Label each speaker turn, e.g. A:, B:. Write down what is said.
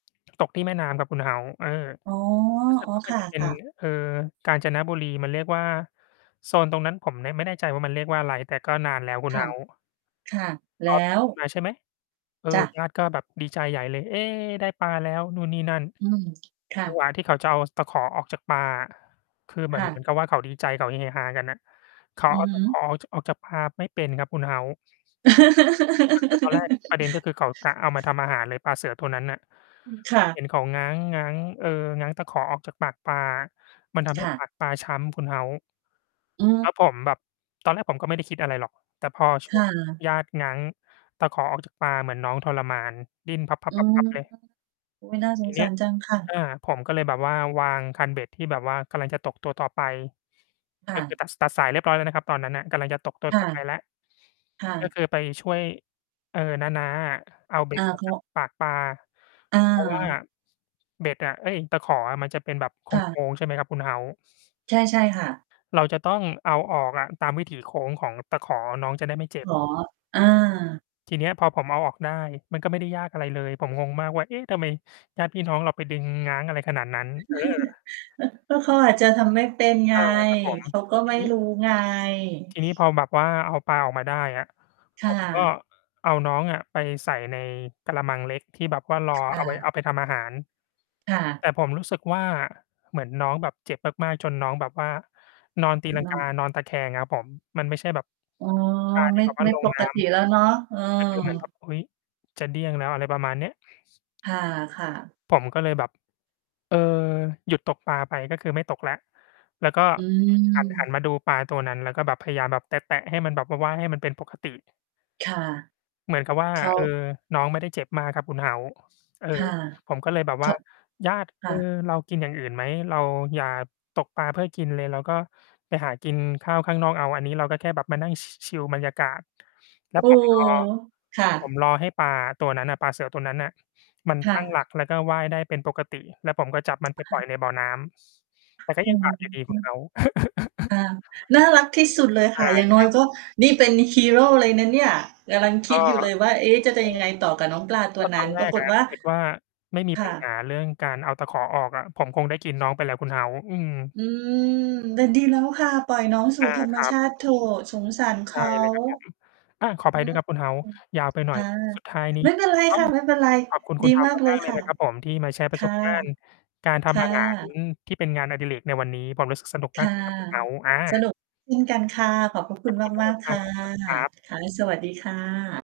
A: ตกที่แม่น้ำครับคุณ House เออ
B: อ๋อ
A: รู้สึกว่าม
B: ๆ
A: ั
B: ค
A: นจะ เป็น
B: ่ะ ๆ
A: เอ่อ กาญจนบุรี มันเรียกว่า โซนตรงนั้นผมน่ะไม่แน่ใจว่ามันเรียกว่าอะไร แต่ก็นานแล้วคุ
B: ค
A: ณ
B: ่ะ
A: House
B: ค่ะ
A: พ
B: แล
A: อ
B: ้
A: ผม
B: ว?
A: ขึ้น มาใช่ไหม เออ
B: จ้ะ
A: ญาติก็แบบดีใจใหญ่เลย เฮ! ได้ปลาแล้ว นู่นนี่นั่น
B: อืม ค่
A: จัง
B: ะ
A: หวะที่เขาจะเอาตะขอออกจากปลาอะ คือเหม
B: ค
A: ือ
B: ่
A: น เหมือ
B: ะ
A: นกับว่าเขาดีใจ เขาเฮฮากันน่ะ เขา
B: อื
A: เอ
B: อ
A: า
B: ฮ
A: ตะข
B: ึ
A: อ จะออก ออกจากปลาไม่เป็นครับคุณ House ก็คือ ตอนแรก ประเด็นก็คือเขากะเอามาทำอาหารเลย ปลาเสือตัวนั้นน่ะ
B: อือ ค่
A: ผม
B: ะ
A: เห็นเขาง้าง ง้าง เอ่อ ง้างตะขอออกจากปากปลา มันทำใ
B: ค
A: ห้
B: ่
A: ป
B: ะ
A: ากปลาช้ำคุณ House
B: อื
A: แล้
B: ม
A: วผมแบบ ตอนแรกผมก็ไม่ได้คิดอะไรหรอก แต่พอ ช
B: ค
A: ่ว
B: ่
A: ง
B: ะ
A: ญาติง้างตะขอออกจากปลา เหมือนน้องทรมาน ดิ้นพั
B: อื
A: บ
B: ม
A: ๆ ๆ ๆ เลย
B: โอ๊ย น่าส
A: ที
B: ง
A: เน
B: ส
A: ี้
B: า
A: ย
B: รจังค่
A: อ
B: ะ
A: า ผมก็เลยแบบว่า วางคันเบ็ดที่แบบว่ากำลังจะตกตัวต่อไป
B: ค่
A: ก็ค
B: ะ
A: ือตัด ตัดสายเรียบร้อยแล้วนะครับตอนนั้นน่ะ กำลังจะตกตัว
B: ค่
A: ต
B: ะ
A: ่อ ไปแล้ว
B: ค่
A: ก็
B: ะ
A: คือไปช่วย เอ่อ น้า ๆ อะ เอาเบ็
B: อา
A: ด ออ
B: เ
A: ก
B: พร
A: จ
B: า
A: าก
B: ะ?
A: ปากปลา
B: อ
A: เพราะว่า
B: า
A: เบ็ดอะ เอ๊ย ตะขออะมันจะเป็นแบบโค
B: ค่ะ
A: ้ง ๆ ใช่ไหมครับคุณ House
B: ใช่ ใช่ค่ะ
A: เราจะต้องเอาออกอะ ตามวิถีโค้งของตะขอ น้องจะได้ไม่เจ็บ
B: อ๋อ อา
A: ที่เนี้ยพอผมเอาออกได้ มันก็ไม่ได้ยากอะไรเลย ผมงงมากว่า เอ๊ ทำไมญาติพี่น้องเราไปดึงง้างอะไรขนาดนั้น เออ
B: ก็เขาอาจจะทำไม่เป็นไง
A: อา ครับผม
B: เขาก็
A: ที
B: ไม่
A: นี้
B: รู้ไง
A: ทีนี้พอแบบว่าเอาปลาออกมาได้อะ
B: ค
A: ผ
B: ่
A: ม ก็
B: ะ
A: เอาน้องอะ ไปใส่ในกะละมังเล็กที่แบบว่า รอ
B: ค
A: เ
B: ่
A: อา ไว้
B: ะ
A: เอาไปทำอาหาร
B: ค่ะ
A: แต่ผมรู้สึกว่า เหมือนน้องแบบเจ็บมาก ๆ จนน้องแบบว่า นอนตีลั
B: เ
A: ง
B: นา
A: ก
B: ะ
A: า นอนตะแคงครับผม มันไม่ใช่แบบ
B: อ๋อ
A: ปลาท
B: ไม
A: ี่
B: ่
A: แบบว่
B: ไ
A: า
B: ม่
A: ล
B: ป
A: งน
B: ก
A: ้
B: ติแล้วเนาะ เออ
A: ำ ก็คือเหมือนแบบ อุ๊ย จะเดี้ยงแล้ว อะไรประมาณเนี้ย
B: ค่ะ ๆ
A: ผมก็เลยแบบ เออ หยุดตกปลาไปก็คือไม่ตกแล้ว แล้วก็
B: อื
A: หัน หัน
B: ม
A: มาดูปลาตัวนั้น แล้วก็แบบพยายามแบบแตะ ๆ ให้มันแบบว่า ว่ายให้มันเป็นปกติ
B: ค่ะ
A: เหมือนกับว่า
B: เขา
A: เออ น้องไม่ได้เจ็บมากครับคุณ House เออ
B: ค่ะ
A: ผมก็เลยแบบ
B: ก
A: ว่
B: ็
A: า "ญาติ
B: ค
A: เอ
B: ่
A: ่อ
B: ะ
A: เรากินอย่างอื่นไหม เราอย่าตกปลาเพื่อกินเลย เราก็ไปหากินข้าวข้างนอกเอา อันนี้เราก็แค่แบบมานั่งชิ ชิวบรรยากาศ" แล้ว
B: โอ้
A: ผม
B: โฮ!
A: รอ
B: ค่
A: ผ
B: ะ
A: มรอให้ปลาตัวนั้นอะ ปลาเสือตัวนั้นน่ะ มัน
B: ค่
A: ตั้งหลั
B: ะ
A: ก แล้วก็ว่ายได้เป็นปกติ แล้วผมก็จับมันไป
B: ค
A: ป
B: ่
A: ล่อยใ
B: ะ
A: นบ่อน้ำ แต่ก็
B: อ๋อ
A: ยังบาปอยู่ดีคุณ House
B: อา น่ารักที่สุดเลยค
A: อ
B: ่ะ
A: า
B: อย่างน
A: ค
B: ้อ
A: ร
B: ย
A: ับ
B: ก็ นี่เป็นฮีโรเลยนะเนี่ย กำลังค
A: ก
B: ิ
A: ็
B: ดอยู่เลยว่า เอ๊ จะ จะยังไงต่อกับน้องปลาต
A: โอ้โฮ ก
B: ั
A: ็
B: ว
A: ต
B: น
A: อ
B: ั้
A: น
B: น
A: แร
B: ปรา
A: ก
B: ก
A: อ
B: ฏ
A: ะ
B: ว่
A: ถ
B: า
A: ้าเกิด ว่าไม่มี
B: ค
A: ปั
B: ่
A: ญหา
B: ะ
A: เรื่องการเอาตะขอออกอะ ผมคงได้กินน้องไปแล้วคุณ House อืม
B: อืม แต่ดีแล้วค่ะ ปล่อยน้องสู
A: อ
B: ่
A: า
B: ธรรม
A: ครั
B: ช
A: บ
B: าติเถอะ สงสารเข
A: ใช่
B: า
A: เลยครับผม อา ขออ
B: อื
A: ภัยด้ว
B: อ
A: ยครับคุณ House ยาวไปหน
B: ค
A: ่อย
B: ่ะ
A: สุดท้ายนี้
B: ไม่เป็นไร
A: ต้
B: ค
A: อง
B: ่ะ ไม่เป็นไร
A: ขอบคุณ
B: ด
A: คุ
B: ี
A: ณ
B: ม
A: House
B: ากเล
A: ม
B: ย
A: าก ๆ เล
B: ค
A: ย
B: ่ะ
A: นะครับผม ที่มาแชร์ป
B: ค
A: ระส
B: ่ะ
A: บการณ์การท
B: ค
A: ำ
B: ่
A: อาหาร
B: ะ
A: ที่เป็นงานอดิเรกในวันนี้ ผมรู้สึกสนุก
B: ค
A: มาก
B: ่ะ
A: เลยครับคุณ House อ
B: ส
A: า
B: นุก เช่น กันค่ะ ขอบพระค
A: ข
B: ุ
A: อ
B: ณ
A: บพระคุณมาก
B: ม
A: เ
B: า
A: ล
B: ก
A: ย
B: ๆ
A: ค
B: ค
A: รั
B: ่ะ
A: บ สวัสดี ครับ
B: ค่ะ แล้วสวัสดีค่ะ